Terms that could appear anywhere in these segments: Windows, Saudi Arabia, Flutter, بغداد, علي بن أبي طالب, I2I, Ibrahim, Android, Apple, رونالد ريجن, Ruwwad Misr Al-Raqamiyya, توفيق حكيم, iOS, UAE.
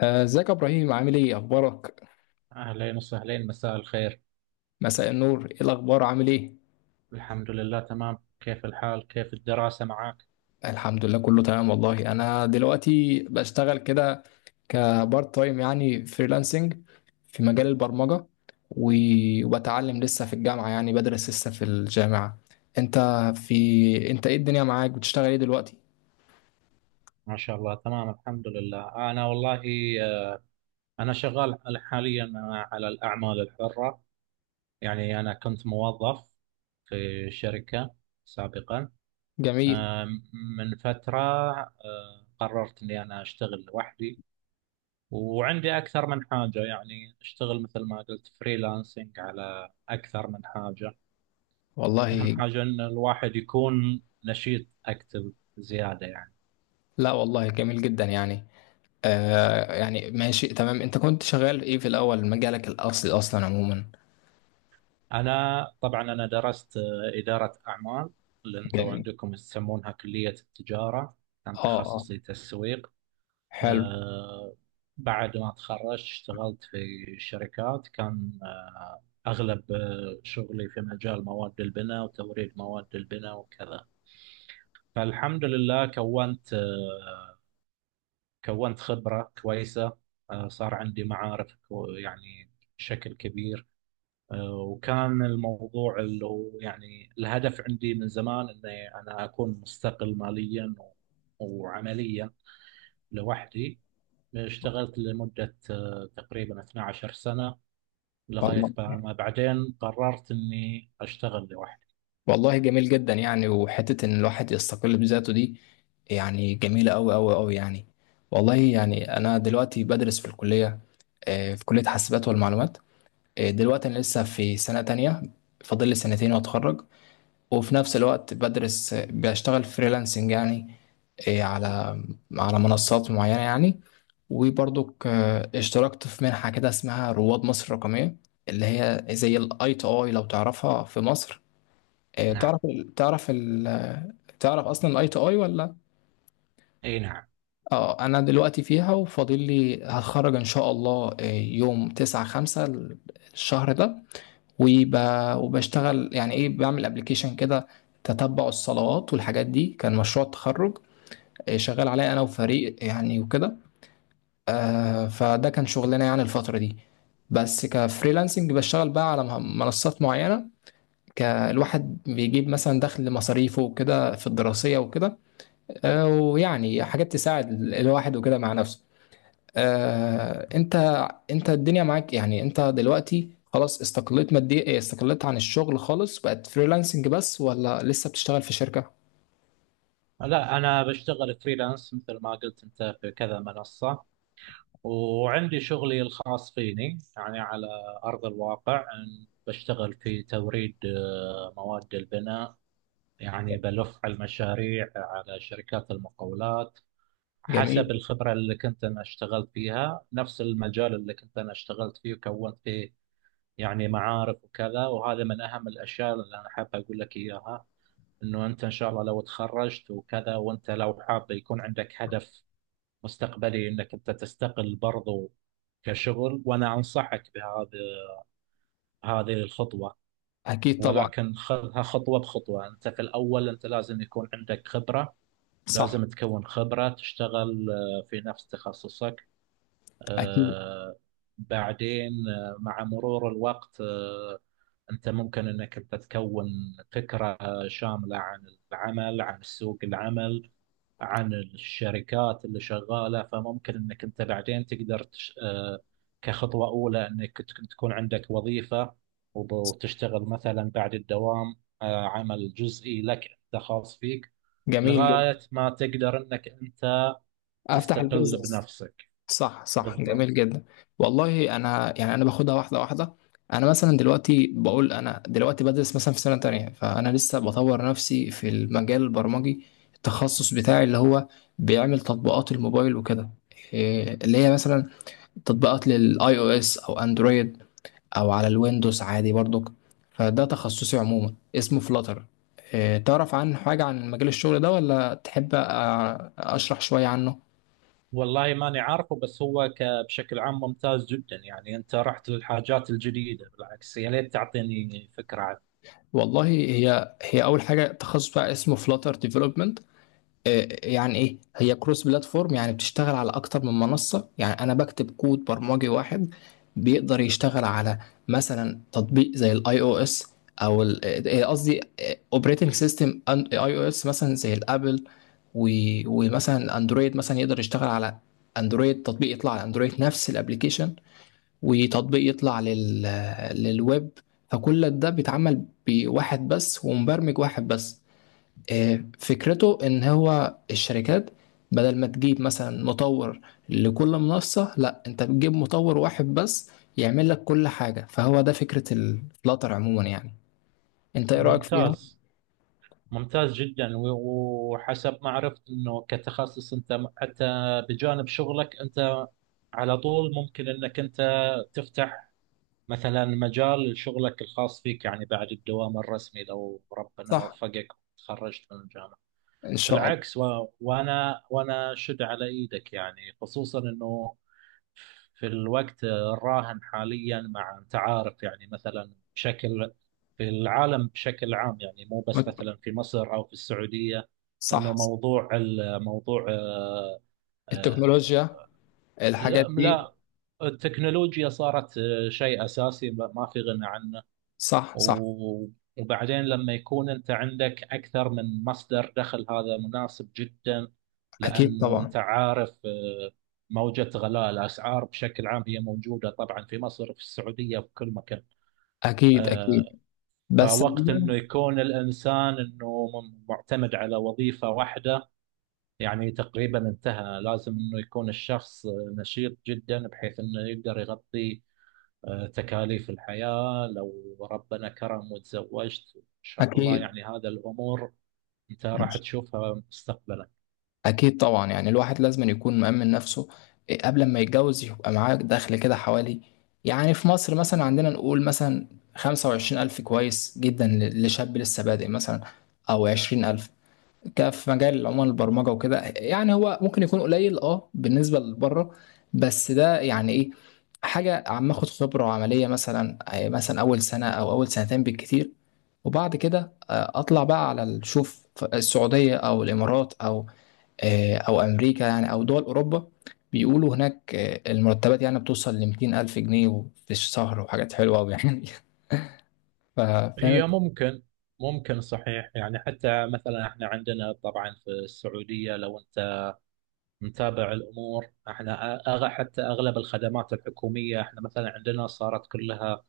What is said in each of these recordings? ازيك يا ابراهيم؟ عامل ايه اخبارك؟ أهلين وسهلين، مساء الخير. مساء النور. ايه الاخبار؟ عامل ايه؟ الحمد لله تمام. كيف الحال؟ كيف الدراسة معك؟ الحمد لله، كله تمام والله. انا دلوقتي بشتغل كده كبارت تايم، يعني فريلانسنج في مجال البرمجة. وبتعلم لسه في الجامعة، يعني بدرس لسه في الجامعة انت. انت ايه الدنيا معاك؟ بتشتغل ايه دلوقتي؟ ما شاء الله تمام الحمد لله. أنا والله، آه، أنا شغال حاليا على الأعمال الحرة. يعني أنا كنت موظف في شركة سابقا، جميل. آه، من فترة. قررت أني أنا أشتغل لوحدي، وعندي أكثر من حاجة، يعني أشتغل مثل ما قلت فريلانسنج على أكثر من حاجة. أهم والله. حاجة إن الواحد يكون نشيط أكتف زيادة يعني. لا والله، جميل جدا يعني. يعني ماشي تمام. انت كنت شغال ايه في الاول، مجالك الاصلي اصلا عموما؟ أنا طبعا أنا درست إدارة أعمال، اللي أنتوا جميل. عندكم يسمونها كلية التجارة. كان اه، اه. تخصصي تسويق. حلو. آه، بعد ما تخرجت اشتغلت في شركات، كان أغلب شغلي في مجال مواد البناء وتوريد مواد البناء وكذا. فالحمد لله كونت خبرة كويسة. صار عندي معارف يعني بشكل كبير. وكان الموضوع اللي هو يعني الهدف عندي من زمان، اني انا اكون مستقل ماليا وعمليا لوحدي. اشتغلت لمدة تقريبا 12 سنة، والله، لغاية ما بعدين قررت اني اشتغل لوحدي. والله جميل جدا يعني، وحتة إن الواحد يستقل بذاته دي يعني جميلة أوي أوي أوي يعني. والله يعني أنا دلوقتي بدرس في الكلية، في كلية حاسبات والمعلومات. دلوقتي أنا لسه في سنة تانية، فاضل لي سنتين وأتخرج. وفي نفس الوقت بدرس، بشتغل فريلانسنج يعني، آه، على على منصات معينة يعني. وبرضك اشتركت في منحة كده اسمها رواد مصر الرقمية، اللي هي زي الاي تو اي لو تعرفها في مصر. آه، نعم. تعرف ال- تعرف ال- تعرف اصلا الاي تو اي ولا؟ اي نعم. اه انا دلوقتي فيها، وفاضل لي هتخرج ان شاء الله يوم 9 5 الشهر ده. وب... وبشتغل يعني ايه، بعمل ابلكيشن كده تتبع الصلوات والحاجات دي. كان مشروع التخرج، شغال عليه انا وفريق يعني وكده. فده كان شغلنا يعني الفترة دي. بس كفريلانسنج بشتغل بقى على منصات معينة. الواحد بيجيب مثلا دخل مصاريفه وكده في الدراسية وكده، ويعني حاجات تساعد الواحد وكده مع نفسه. آه، انت انت الدنيا معاك، يعني انت دلوقتي خلاص استقلت ماديا، استقلت عن الشغل خالص، بقت فريلانسنج بس ولا لسه بتشتغل في شركة؟ لا، انا بشتغل فريلانس مثل ما قلت انت في كذا منصة، وعندي شغلي الخاص فيني يعني على أرض الواقع، أن بشتغل في توريد مواد البناء. يعني بلف على المشاريع، على شركات المقاولات، جميل. حسب الخبرة اللي كنت أنا اشتغلت فيها، نفس المجال اللي كنت أنا اشتغلت فيه وكونت فيه يعني معارف وكذا. وهذا من أهم الأشياء اللي أنا حاب أقول لك إياها، إنه أنت إن شاء الله لو تخرجت وكذا، وأنت لو حاب يكون عندك هدف مستقبلي انك انت تستقل برضو كشغل، وانا انصحك هذه الخطوه. اكيد طبعا. ولكن خذها خطوه بخطوه. انت في الاول انت لازم يكون عندك خبره، صح. لازم تكون خبره، تشتغل في نفس تخصصك. اكيد. آه، بعدين مع مرور الوقت انت ممكن انك انت تكون فكره شامله عن العمل، عن سوق العمل، عن الشركات اللي شغالة. فممكن انك انت بعدين تقدر تش... آه، كخطوة اولى انك تكون عندك وظيفة، وتشتغل مثلا بعد الدوام عمل جزئي لك انت خاص فيك، جميل جدا. لغاية ما تقدر انك انت افتح تستقل البيزنس. بنفسك. صح، صح. جميل بالضبط. جدا. والله انا يعني، انا باخدها واحده واحده. انا مثلا دلوقتي بقول، انا دلوقتي بدرس مثلا في سنه تانية، فانا لسه بطور نفسي في المجال البرمجي، التخصص بتاعي اللي هو بيعمل تطبيقات الموبايل وكده. إيه، اللي هي مثلا تطبيقات للاي او اس او اندرويد، او على الويندوز عادي برضك. فده تخصصي عموما اسمه فلاتر. إيه، تعرف عن حاجه عن مجال الشغل ده، ولا تحب اشرح شويه عنه؟ والله ماني عارفه، بس هو بشكل عام ممتاز جدا. يعني انت رحت للحاجات الجديدة، بالعكس، يا ليت تعطيني فكرة عنه. والله، هي اول حاجه تخصص بقى اسمه فلاتر ديفلوبمنت. يعني ايه، هي كروس بلاتفورم، يعني بتشتغل على اكتر من منصه. يعني انا بكتب كود برمجي واحد بيقدر يشتغل على مثلا تطبيق زي الاي او اس، او قصدي اوبريتنج سيستم اي او اس مثلا زي الابل. ومثلا اندرويد، مثلا يقدر يشتغل على اندرويد، تطبيق يطلع على اندرويد نفس الابلكيشن، وتطبيق يطلع للويب. فكل ده بيتعمل بواحد بس، ومبرمج واحد بس. فكرته ان هو الشركات بدل ما تجيب مثلا مطور لكل منصة، لا، انت بتجيب مطور واحد بس يعمل لك كل حاجة. فهو ده فكرة الفلاتر عموما يعني. انت ايه رأيك فيها؟ ممتاز، ممتاز جدا. وحسب ما عرفت انه كتخصص، انت حتى بجانب شغلك انت على طول ممكن انك انت تفتح مثلا مجال لشغلك الخاص فيك، يعني بعد الدوام الرسمي، لو ربنا صح. وفقك وتخرجت من الجامعة، ان شاء الله. بالعكس. وانا شد على ايدك، يعني خصوصا انه في الوقت الراهن حاليا، مع انت عارف، يعني مثلا بشكل، في العالم بشكل عام يعني، مو بس مت- مثلا في مصر او في السعوديه، صح. انه موضوع الموضوع آه، التكنولوجيا، الحاجات لا دي. لا، التكنولوجيا صارت شيء اساسي، ما في غنى عنه. صح، صح. و- وبعدين لما يكون أنت عندك أكثر من مصدر دخل، هذا مناسب جدا، اكيد لأنه أنت طبعا. عارف موجة غلاء الأسعار بشكل عام هي موجودة طبعا، في مصر، في السعودية، في كل مكان. اكيد، آه، اكيد. بس فوقت انه عموماً. يكون الانسان انه معتمد على وظيفه واحده يعني تقريبا انتهى. لازم انه يكون الشخص نشيط جدا، بحيث انه يقدر يغطي تكاليف الحياة. لو ربنا كرم وتزوجت إن شاء الله، اكيد. يعني هذا الأمور أنت راح تشوفها مستقبلا. أكيد طبعا يعني الواحد لازم يكون مأمن نفسه. إيه، قبل ما يتجوز يبقى معاه دخل كده حوالي، يعني في مصر مثلا عندنا، نقول مثلا 25 ألف كويس جدا لشاب لسه بادئ مثلا، أو 20 ألف. في مجال عموما البرمجة وكده. يعني هو ممكن يكون قليل بالنسبة لبره، بس ده يعني إيه، حاجة عم اخد خبرة عملية، مثلا أول سنة أو أول سنتين بالكتير. وبعد كده أطلع بقى على شوف السعودية أو الإمارات أو آه، او امريكا يعني، او دول اوروبا. بيقولوا هناك المرتبات يعني بتوصل ل 200 الف جنيه في الشهر، وحاجات حلوه قوي يعني. ف- فاهم. هي ممكن، ممكن صحيح يعني. حتى مثلا احنا عندنا طبعا في السعودية، لو انت متابع الامور، احنا حتى اغلب الخدمات الحكومية احنا مثلا عندنا صارت كلها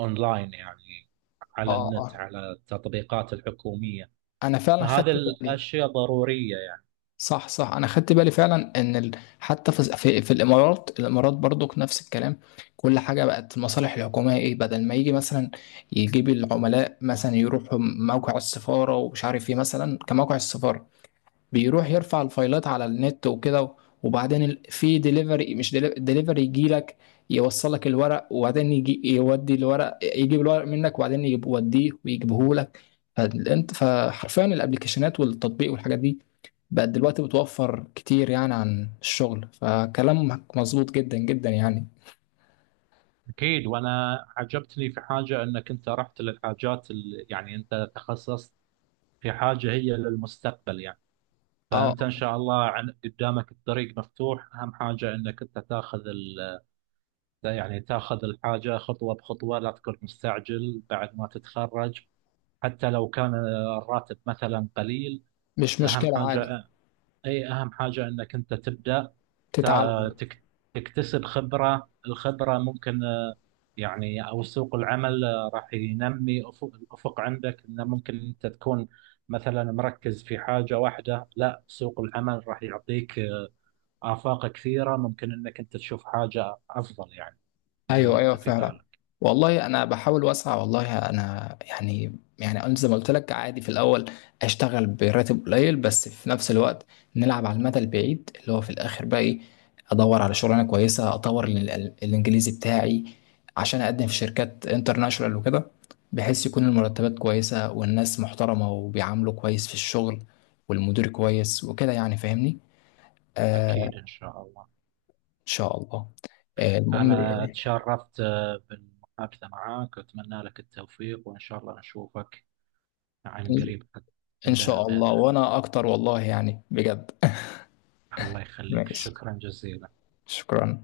اونلاين يعني، على اه، النت، اه، على التطبيقات الحكومية. انا فعلا فهذه خدت بالي. الاشياء ضرورية. صح، صح، انا خدت بالي فعلا ان حتى في الامارات، الامارات برضو نفس الكلام. كل حاجه بقت المصالح الحكوميه ايه، بدل ما يجي مثلا يجيب العملاء مثلا يروحوا موقع السفاره ومش عارف ايه مثلا، كموقع السفاره، بيروح يرفع الفايلات على النت وكده. وبعدين في ديليفري، مش ديليفري، يجي لك يوصل لك الورق، وبعدين يجي يودي الورق يجيب الورق منك، وبعدين يوديه ويجيبه لك. فحرفيا الابلكيشنات والتطبيق والحاجات دي بقت دلوقتي بتوفر كتير يعني عن الشغل. فكلامك مظبوط جدا جدا يعني. أكيد. وأنا عجبتني في حاجة، أنك أنت رحت يعني أنت تخصصت في حاجة هي للمستقبل يعني. اه، فأنت إن شاء الله قدامك الطريق مفتوح. أهم حاجة أنك أنت يعني تاخذ الحاجة خطوة بخطوة، لا تكون مستعجل بعد ما تتخرج. حتى لو كان الراتب مثلا قليل، مش أهم مشكلة عادي. حاجة، اي اهم حاجة انك انت تبدأ، تا- تتعلم. تك- تكتسب خبرة. الخبرة ممكن يعني او سوق العمل راح ينمي الافق عندك. انه ممكن انت تكون مثلا مركز في حاجة واحدة، لا سوق العمل راح يعطيك آفاق كثيرة، ممكن انك انت تشوف حاجة افضل يعني من اللي ايوه، ايوه انت في فعلا. بالك. والله انا بحاول واسعى. والله انا يعني انا زي ما قلت لك، عادي في الاول اشتغل براتب قليل، بس في نفس الوقت نلعب على المدى البعيد اللي هو في الاخر بقى ايه، ادور على شغلانه كويسه، اطور الانجليزي بتاعي عشان اقدم في شركات انترناشونال وكده، بحيث يكون المرتبات كويسه والناس محترمه وبيعاملوا كويس في الشغل، والمدير كويس وكده يعني. فاهمني؟ آه، ان اكيد ان شاء الله. شاء الله. المهم انا إيه؟ تشرفت بالمحادثة معك، واتمنى لك التوفيق، وان شاء الله نشوفك عن قريب إن عندنا شاء الله، بإذن الله. وأنا أكتر والله يعني، بجد. الله يخليك، ماشي. شكرا جزيلا. شكرا.